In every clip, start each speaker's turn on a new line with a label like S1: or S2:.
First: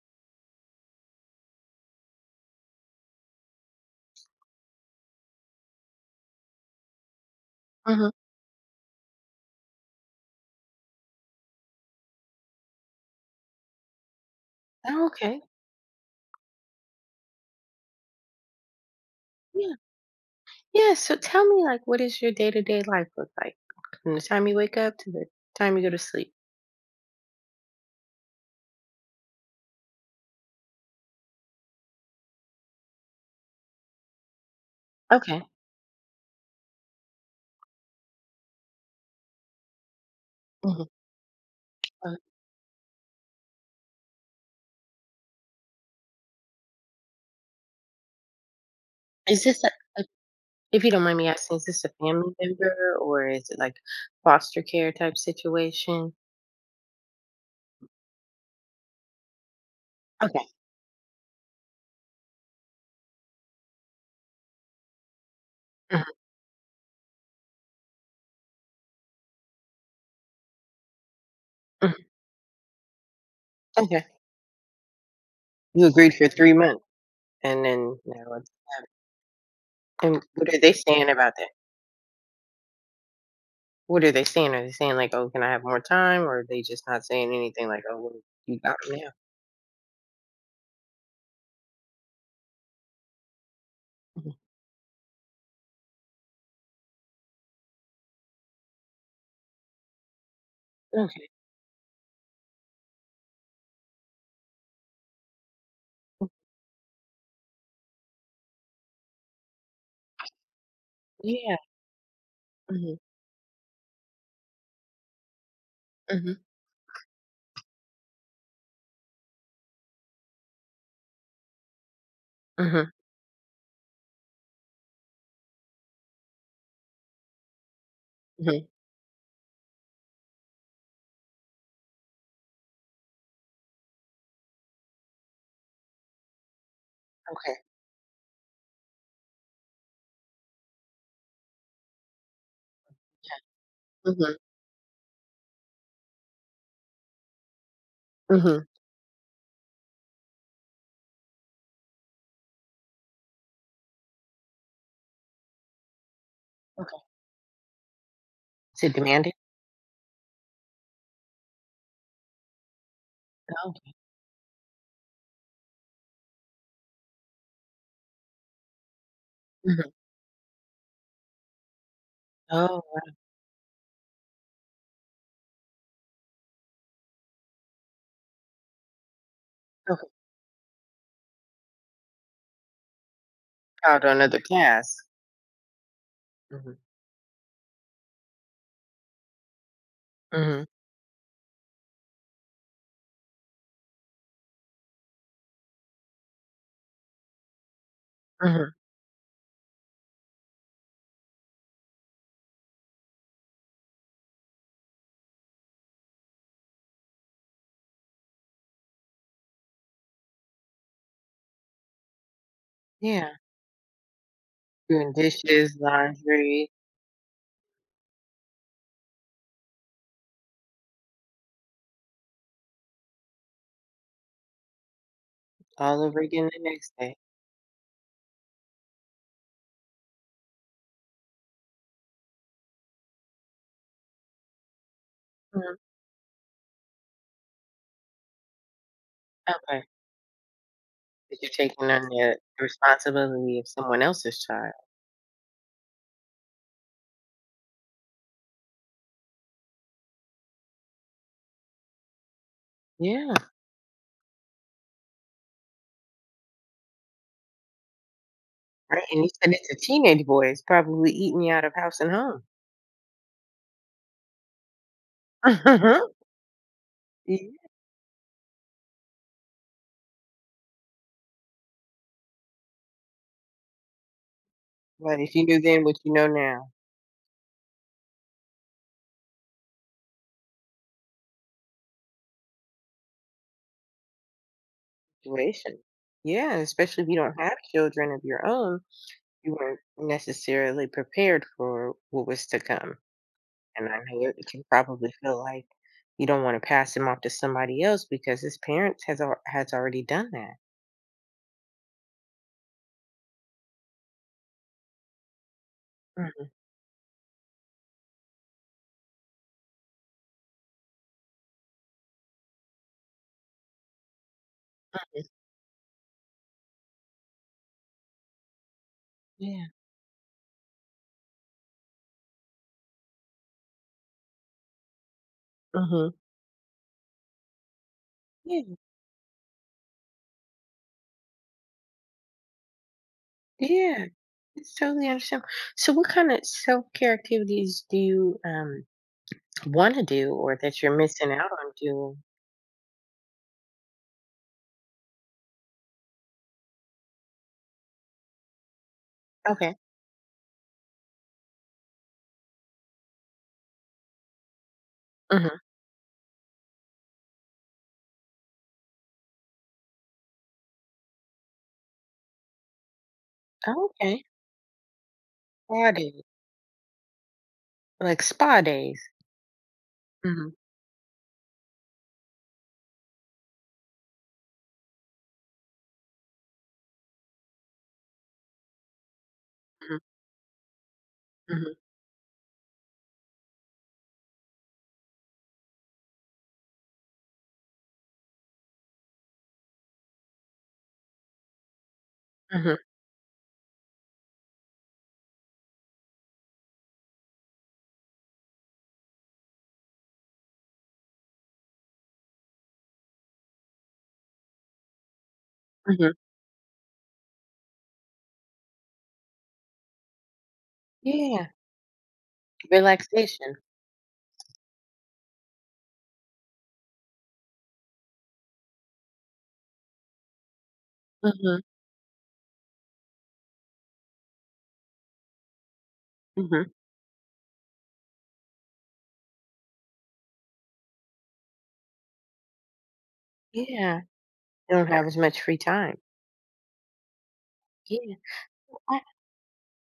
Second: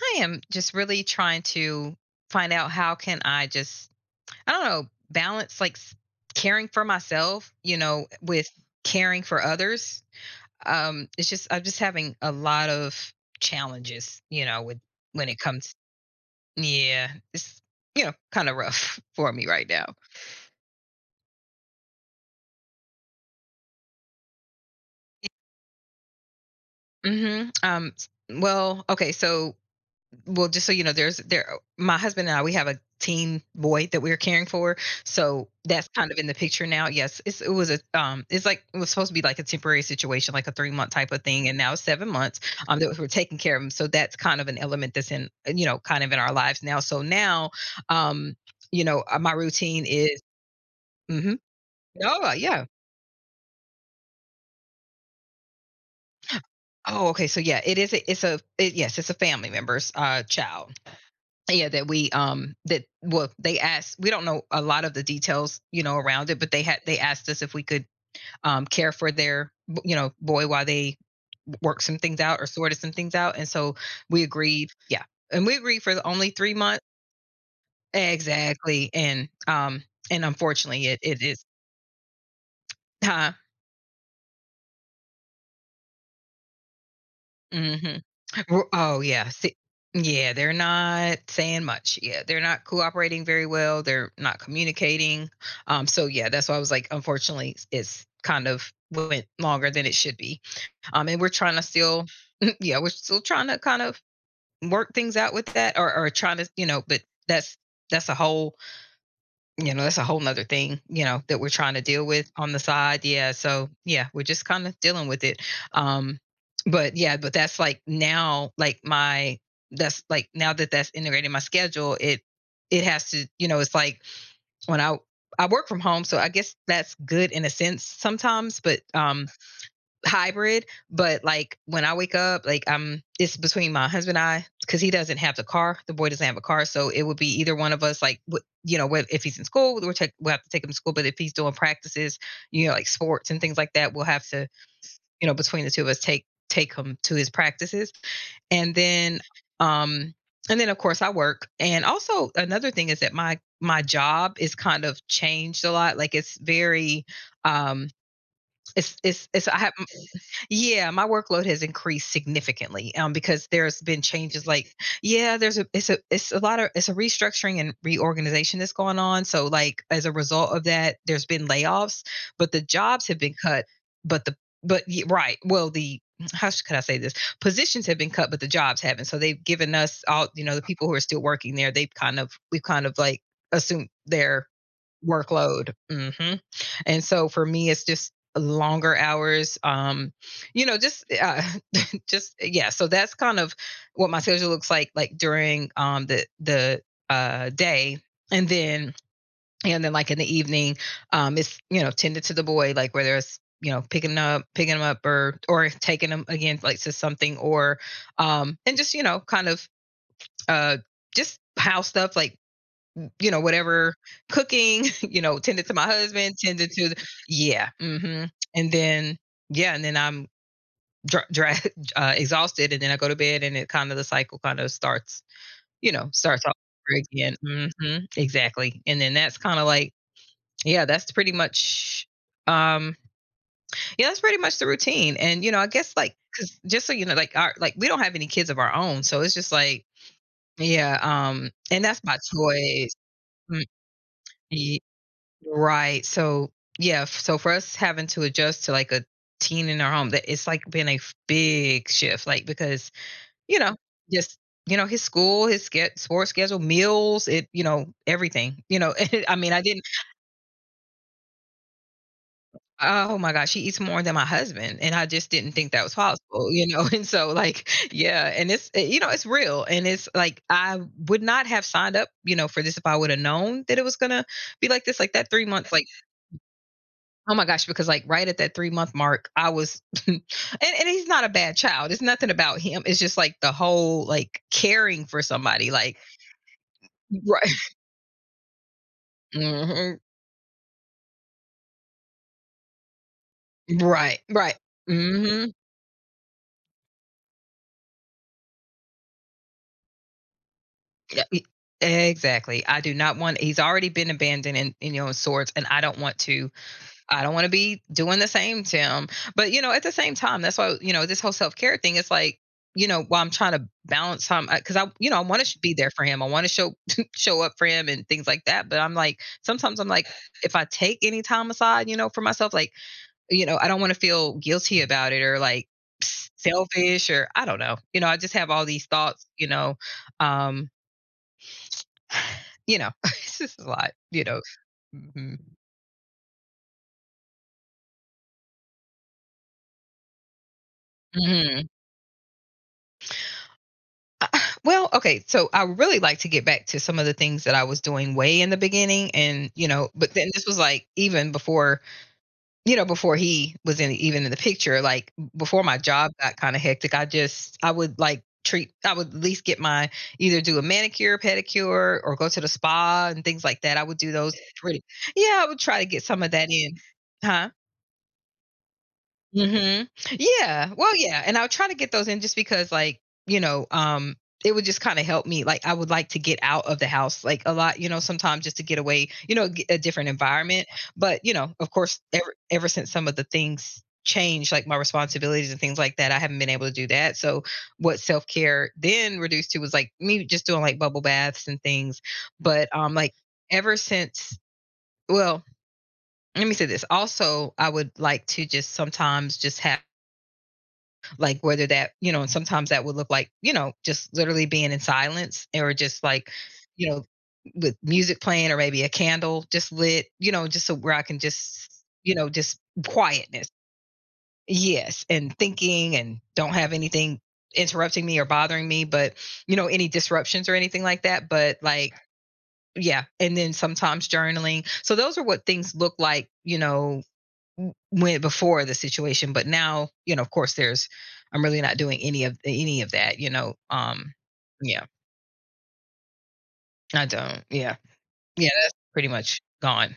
S1: I am just really trying to find out how can I just, I don't know, balance, like, caring for myself,
S2: Uh-huh.
S1: with caring for others. It's just I'm just having a lot of challenges, with
S2: Oh,
S1: when it
S2: okay.
S1: comes. Yeah, it's kind of rough for me right
S2: Yeah.
S1: now.
S2: Yeah. So tell me, like, what does your day to day life look like from the time you wake up to the time you go to sleep?
S1: Well, okay, so, well, just so you know, there's there. My husband and I, we have a teen boy that we're caring for,
S2: Okay.
S1: so that's kind of in the picture now. Yes, it was a it's like it was supposed to be like a temporary situation, like a three
S2: Hmm.
S1: month type of thing, and now it's seven
S2: Uh,
S1: months that we're taking care of him. So that's kind of an element that's in you know kind of in our lives now. So now, um, my
S2: is this, a,
S1: routine
S2: a-
S1: is.
S2: if you don't mind me
S1: Mm-hmm.
S2: asking, is this a
S1: Oh,
S2: family
S1: yeah.
S2: member or is it like foster care type situation?
S1: Oh, okay. So yeah, it is. A, it's a it, yes, it's a family member's
S2: Okay.
S1: child. Yeah, that well, they asked. We don't know a lot of the details,
S2: Mhm,
S1: around it, but they asked us if we could care for their, boy while they worked some
S2: mhm.
S1: things out or sorted some things out, and so
S2: Okay.
S1: we agreed. Yeah, and we agreed
S2: You
S1: for the
S2: agreed for
S1: only
S2: three
S1: 3 months
S2: months and then now it's uh,
S1: exactly, and um,
S2: and
S1: and
S2: what are they
S1: unfortunately, it
S2: saying
S1: it
S2: about
S1: is,
S2: that?
S1: huh?
S2: What are they saying? Are they saying like, "Oh, can I have more time?" Or are they just not saying anything
S1: hmm
S2: like, "Oh, well, you
S1: Well,
S2: got 'em
S1: oh,
S2: now"?
S1: yeah, see, yeah, they're not saying much. Yeah, they're not cooperating very well. They're
S2: Mhm.
S1: not communicating. So yeah, that's why I was like, unfortunately, it's kind of went longer than it should be. And
S2: Okay.
S1: we're trying to still, yeah, we're still trying to kind of work things out with that, or trying to, but that's that's a whole nother thing, that we're
S2: Yeah.
S1: trying to deal with on the side. Yeah. So yeah, we're just kind of dealing with it. Um,
S2: Mhm,
S1: but yeah, but that's like now that that's integrated in my schedule, it
S2: mhm,
S1: has to, it's like when I work from home, so I guess that's good in a sense sometimes.
S2: mhm.
S1: But hybrid, but like when I wake up, like I'm it's between my husband and I, because he doesn't have the car. The boy doesn't have a car, so it would be
S2: Okay.
S1: either one of us. Like, if he's in school, we'll have to take him to school. But if he's doing practices, like sports and things like that, we'll have
S2: Mhm,
S1: to, between the two of us, take him to his practices,
S2: mhm.
S1: and then um and then, of course, I work. And also, another thing is that my job is kind of changed a lot. Like it's
S2: Okay.
S1: very, um
S2: Is it demanding?
S1: it's I have yeah, my workload has increased significantly, because there's
S2: Okay.
S1: been changes, like, yeah, there's a it's a it's a lot of it's a restructuring and reorganization that's going on. So, like,
S2: Mhm.
S1: as a result of that, there's been layoffs, but the
S2: Oh,
S1: jobs have been cut, but the but y right, well, the how should could I say this? Positions have been cut, but the jobs haven't, so they've given us
S2: okay.
S1: all, the people who are still working there, they've kind of we've kind of, like, assumed
S2: Out called another
S1: their
S2: class. Task.
S1: workload. Mhm.
S2: Mhm,
S1: And so for me, it's just longer hours,
S2: mhm,
S1: you know, just, uh, just, yeah, so that's kind of what my schedule looks like, during, the day, and
S2: mhm.
S1: then, and then, like, in the evening, it's, tended to the boy, like, whether it's, picking him up or taking him again, like, to something, or, and just, you know, kind of, uh, just house stuff, like,
S2: Yeah.
S1: whatever, cooking,
S2: Doing
S1: tended to
S2: dishes,
S1: my husband,
S2: laundry,
S1: tended to the, yeah, mhm, and then, yeah, and then I'm dra dra exhausted, and then I go to bed, and it kinda the cycle kinda starts, you
S2: all
S1: know,
S2: over
S1: starts
S2: again
S1: all
S2: the next
S1: over
S2: day.
S1: again. Mhm, exactly, and then that's kinda like, yeah, that's pretty much, um yeah, that's pretty much the routine, and, I
S2: Mhm.
S1: guess, like, cause, just so you know, like, we don't have any kids of our own, so it's just
S2: Okay.
S1: like, yeah,
S2: That, 'cause you're
S1: and
S2: taking
S1: that's
S2: on
S1: my
S2: the
S1: choice.
S2: responsibility
S1: Mm.
S2: of someone else's child.
S1: Right. So, yeah, so for us having to adjust to like a teen in our home, that it's like been a big shift, like, because,
S2: Yeah.
S1: you know, just, his school, his sports schedule, meals, everything,
S2: Right, and
S1: and
S2: you
S1: I mean,
S2: said
S1: I
S2: it's a
S1: didn't,
S2: teenage boy. It's probably eating you out of house and home.
S1: oh my gosh, she eats more than my husband. And I just didn't think that was possible, you know? And so,
S2: Yeah.
S1: like, yeah. And it's, eh, you know, it's real. And it's like, I would not have signed up, for this if I would have known that it was going to be like this, like
S2: But
S1: that
S2: if you
S1: three
S2: knew
S1: months,
S2: then
S1: like,
S2: what you know now,
S1: oh my gosh, because, like, right at that 3 month mark, I was, and, and he's not a bad child. It's nothing about him. It's just like the whole like caring for somebody,
S2: situation.
S1: like.
S2: Yeah, especially if you don't
S1: Right.
S2: have children of your own. You weren't
S1: hmm
S2: necessarily prepared for what was to come. And I
S1: right,
S2: know it
S1: right.
S2: can probably feel
S1: hmm
S2: like you don't want to pass him off to somebody else because his parents has has already done that.
S1: exactly. I do not want. He's already been abandoned and, in sorts, and I don't want
S2: Mhm.
S1: to I don't want to be doing the same to him. But at the same time, that's why, this whole self care thing is like, while I'm trying to balance him, because I you know I want to be there for him. I want to show show up for him and things like that. But I'm like
S2: Yeah.
S1: sometimes I'm like, if I take any time aside, for myself, like, I don't want to feel guilty about it, or, like,
S2: Hmm.
S1: selfish, or I don't know. I just have all
S2: Yeah.
S1: these thoughts. You know. um, it's just a lot.
S2: Yeah.
S1: You know.
S2: It's totally understandable. So, what kind of self care activities do you want to do, or that you're missing out
S1: hmm
S2: on doing?
S1: Uh, well, okay, so I really like to get back to some of the things that I was doing way in the beginning and,
S2: Okay.
S1: but then this was like even before, before he was in even in the picture, like before
S2: Hmm.
S1: my job got kind of hectic, I just I would like treat I would at least get my either do a manicure, pedicure, or go to the spa and things like that. I
S2: Oh,
S1: would do
S2: okay.
S1: those pretty. Yeah, I would try to
S2: Spa
S1: get
S2: days,
S1: some of that in. Huh?
S2: like spa days.
S1: Mhm.
S2: Hmm.
S1: Yeah. Well, yeah, and I'll try to get those in just because, like, you know, um, it would just kinda help me, like, I would like to get out of the house, like, a lot, sometimes, just to get away, get a
S2: Hmm.
S1: different environment, but, of
S2: Hmm.
S1: course, ever since some of the things changed, like, my responsibilities and things like that, I haven't been able to do that. So what self-care then reduced to was, like, me just doing, like, bubble baths and things, but,
S2: Hmm.
S1: like, ever since well, let me say this, also, I would like to just, sometimes, just have, like, whether that, and sometimes that would look like, just literally being in silence, or just
S2: Hmm.
S1: like, you know with music playing, or maybe a candle just lit, just so where I can
S2: Yeah.
S1: just, just, quietness,
S2: Relaxation.
S1: yes, and thinking and don't have anything interrupting me or bothering me, but, any disruptions or anything like that, but
S2: Hmm.
S1: like, yeah. And then sometimes journaling, so those are what things look like,
S2: Hmm.
S1: went before the situation, but now, of course, there's I'm really not doing any of that,
S2: Yeah, you
S1: yeah.
S2: don't have as much free time.
S1: I don't. Yeah,
S2: Yeah,
S1: yeah, that's
S2: I,
S1: pretty much gone.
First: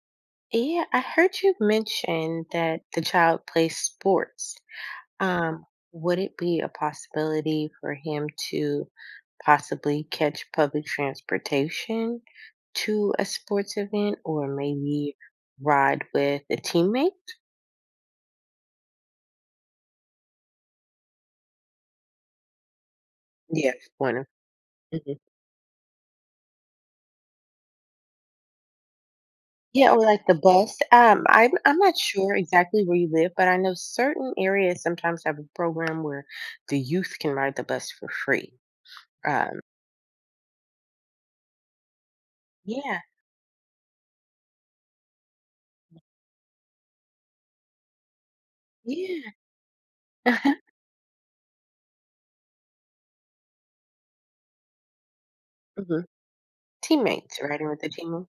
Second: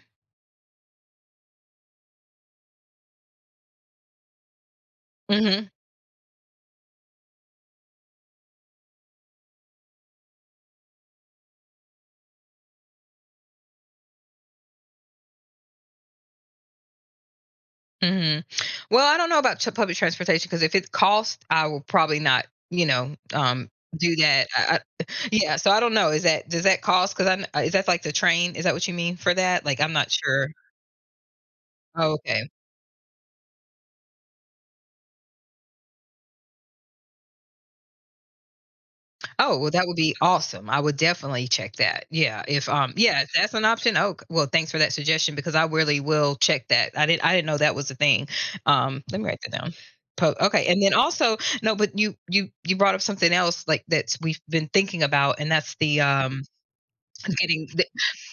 S2: yeah. I heard you mention that the child plays sports. Um,
S1: hmm
S2: would it be a possibility for him to possibly catch public transportation to a sports event, or maybe ride with a teammate?
S1: hmm well, I don't know about public transportation, because if it costs I will probably not,
S2: Yes,
S1: do
S2: one of.
S1: that.
S2: Mhm.
S1: Yeah, so I don't know, is that does that cost, because is that like the train, is that what you mean for that, like
S2: Yeah,
S1: I'm
S2: or
S1: not
S2: like the
S1: sure?
S2: bus. I'm not
S1: Oh,
S2: sure
S1: okay.
S2: exactly where you live, but I know certain areas sometimes have a program where the youth can ride the bus for free. Um,
S1: Oh, well, that would be awesome. I would definitely check that. Yeah,
S2: yeah,
S1: if that's an option, oh, well, thanks for that suggestion, because I really will check that. I didn't know that was a thing. Let me
S2: yeah,
S1: write that down. Po
S2: uh-huh,
S1: okay, and then also no, but you brought up something else like that's we've been thinking about, and that's the,
S2: mhm,
S1: um,
S2: teammates,
S1: getting
S2: riding with the teammates,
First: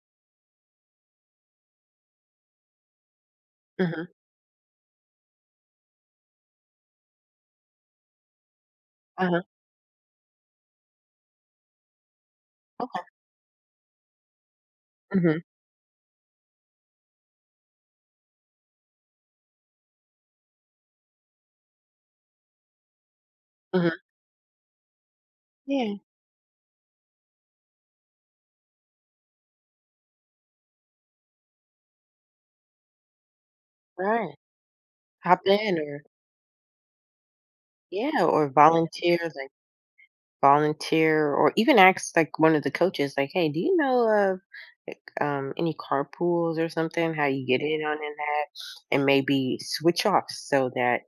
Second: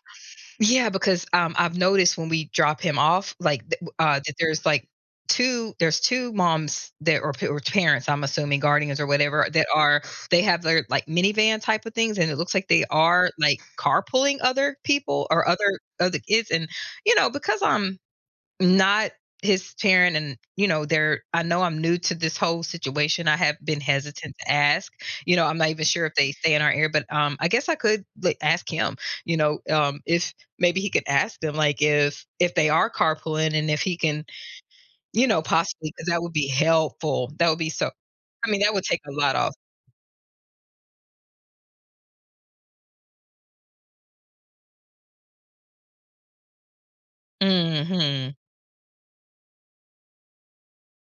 S1: yeah, because, I've noticed when we drop him off, like, th
S2: mhm,
S1: that there's, like, 2 there's 2 moms that or parents, I'm assuming, guardians or
S2: uh-huh,
S1: whatever, that are they have their, like, minivan type of things, and it looks like they
S2: okay,
S1: are, like, carpooling other people
S2: mhm,
S1: or other kids, and, you know, because I'm not his parent and, you know, they're I know I'm new to this whole situation. I have been
S2: mhm,
S1: hesitant to ask. You know, I'm not even
S2: yeah,
S1: sure if they stay in our area, but, I guess I could, like, ask him, you know, if maybe he could ask them, like, if they are carpooling and if he can,
S2: right,
S1: you
S2: hop
S1: know,
S2: in
S1: possibly
S2: or
S1: because that would be helpful. That would be so
S2: yeah, or
S1: I mean, that would take a
S2: volunteer,
S1: lot
S2: like,
S1: off.
S2: volunteer or even ask, like, one of the coaches, like, "Hey, do you know of, like, any carpools or something, how you get in on in
S1: Mhm.
S2: that?" And maybe switch off so that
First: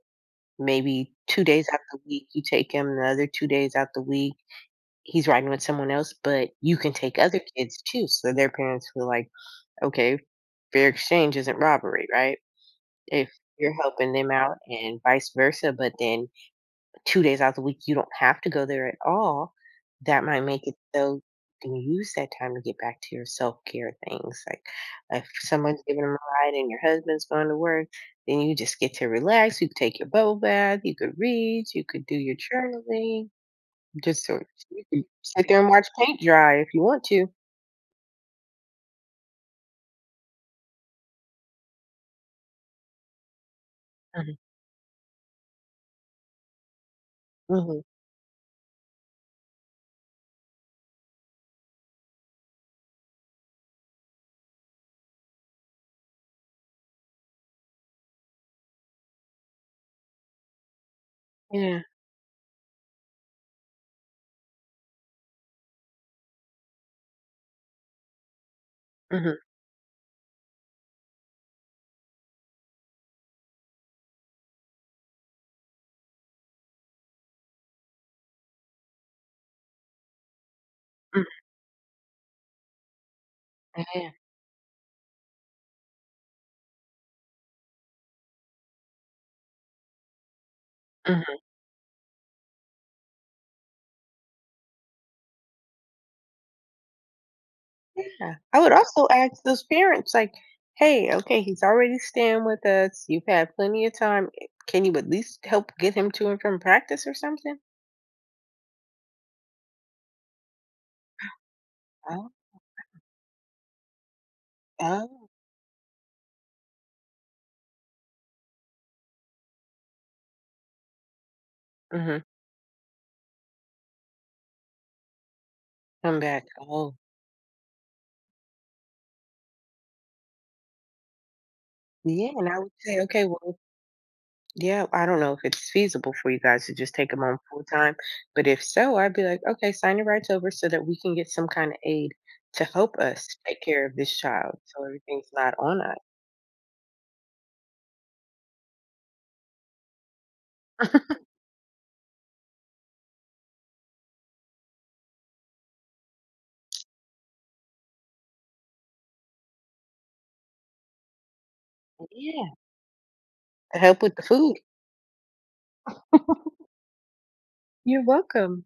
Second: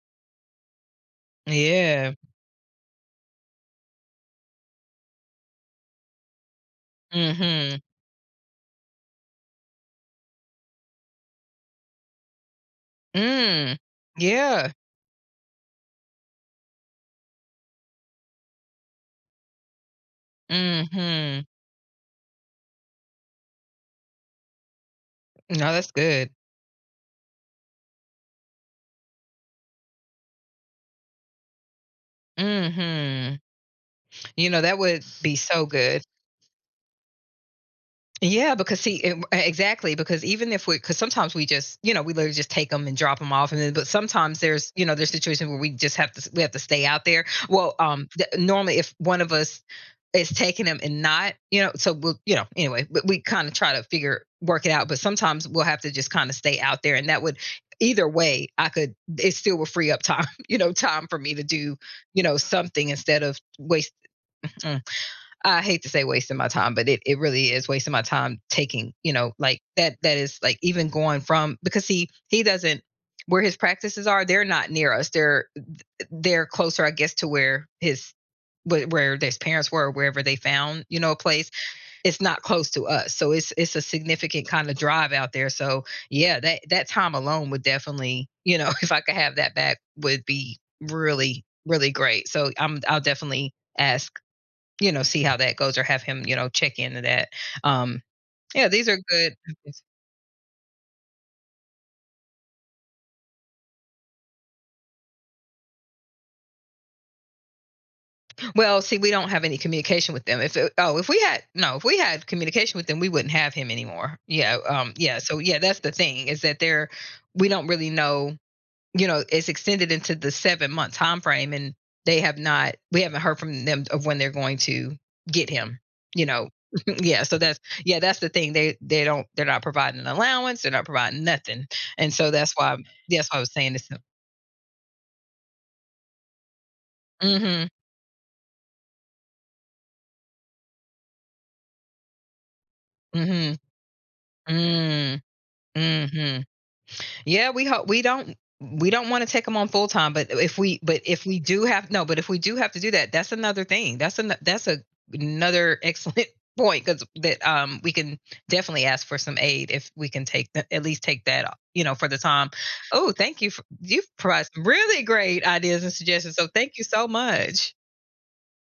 S2: maybe 2 days out the
S1: Yeah.
S2: week, you take him, the other 2 days out the week he's riding with someone else, but you can take other kids
S1: Mhm.
S2: too. So their parents were like, okay, fair exchange isn't robbery, right? If you're
S1: Mm.
S2: helping them out
S1: Yeah.
S2: and vice versa, but then 2 days out of the week, you don't have to go there at all, that might make it so you
S1: Mhm.
S2: can use that time to get back to your self care things. Like if
S1: No,
S2: someone's
S1: that's
S2: giving them a
S1: good.
S2: ride and your husband's going to work, then you just get to relax. You can take your bubble bath, you could read, you could do your journaling,
S1: Mhm.
S2: just so
S1: You know,
S2: so
S1: that
S2: you
S1: would
S2: can
S1: be
S2: sit there
S1: so
S2: and watch
S1: good.
S2: paint dry if you want to.
S1: Yeah, because see, it, exactly. Because even if we, because sometimes we just, you know, we literally just take them and drop them off, and then, but
S2: Mhm,
S1: sometimes there's, you know, there's situations where we just have to, we have to stay out there. Well,
S2: mhm.
S1: normally if one of us is taking them and not, you know, so we'll, you know, anyway, we kind of try to figure work it out, but sometimes we'll have to just kind of stay out there, and that would, either way, I could, it still will free up time, you know, time for me to do,
S2: Yeah.
S1: you know, something instead of waste. mm, I hate to say wasting my time, but it really is wasting my time taking, you know,
S2: Mhm,
S1: like that is like even going from because he doesn't where his practices are, they're not near us. They're closer, I guess, to where his where his parents were, wherever they found, you know, a
S2: mm,
S1: place. It's not close to us. So it's a
S2: yeah,
S1: significant kind of drive out there. So yeah, that time alone would definitely, you know, if I could have that back would be
S2: mhm.
S1: really, really great. So I'll definitely ask you know, see how that goes or have him, you know, check into that. Um,
S2: Yeah. I
S1: yeah,
S2: would
S1: these are
S2: also
S1: good.
S2: ask those parents, like, "Hey, okay, he's already staying with us. You've had plenty of time. Eh, can you at least help get him to and from practice or something?"
S1: Well, see, we don't have any communication with them. If it, oh, if we had no, if we had
S2: Oh,
S1: communication with them, we wouldn't have him anymore. Yeah, yeah.
S2: oh.
S1: So yeah, that's the thing is that they're we don't really know you know, it's extended into the 7 month time frame, and they
S2: Mhm.
S1: have not. We haven't heard from them of when they're going to get him.
S2: Come
S1: You
S2: back.
S1: know,
S2: Oh.
S1: yeah. So that's yeah, that's the thing. They don't. They're not providing an allowance. They're not providing nothing. And
S2: Yeah,
S1: so
S2: and I would say, "Okay,
S1: that's why I was
S2: well,"
S1: saying this.
S2: yeah, I don't know if it's feasible for you guys to just take them on full
S1: Mm-hmm.
S2: time, but if so, I'd be like, okay, sign your rights over so that we can get some kind of aid to help us take
S1: Mm-hmm.
S2: care of this child so everything's
S1: Mm-hmm.
S2: not on us.
S1: Mm-hmm. Yeah, we hope we don't want to take them on full time, but if we do have no, but if we do have to do that, that's another thing. That's a another excellent point because that we can definitely ask for some aid if we can take the, at least take that you know for the time.
S2: Yeah.
S1: Oh, thank you for
S2: To help
S1: you've
S2: with the
S1: provided
S2: food.
S1: some really great ideas and suggestions. So thank you so much.
S2: You're welcome.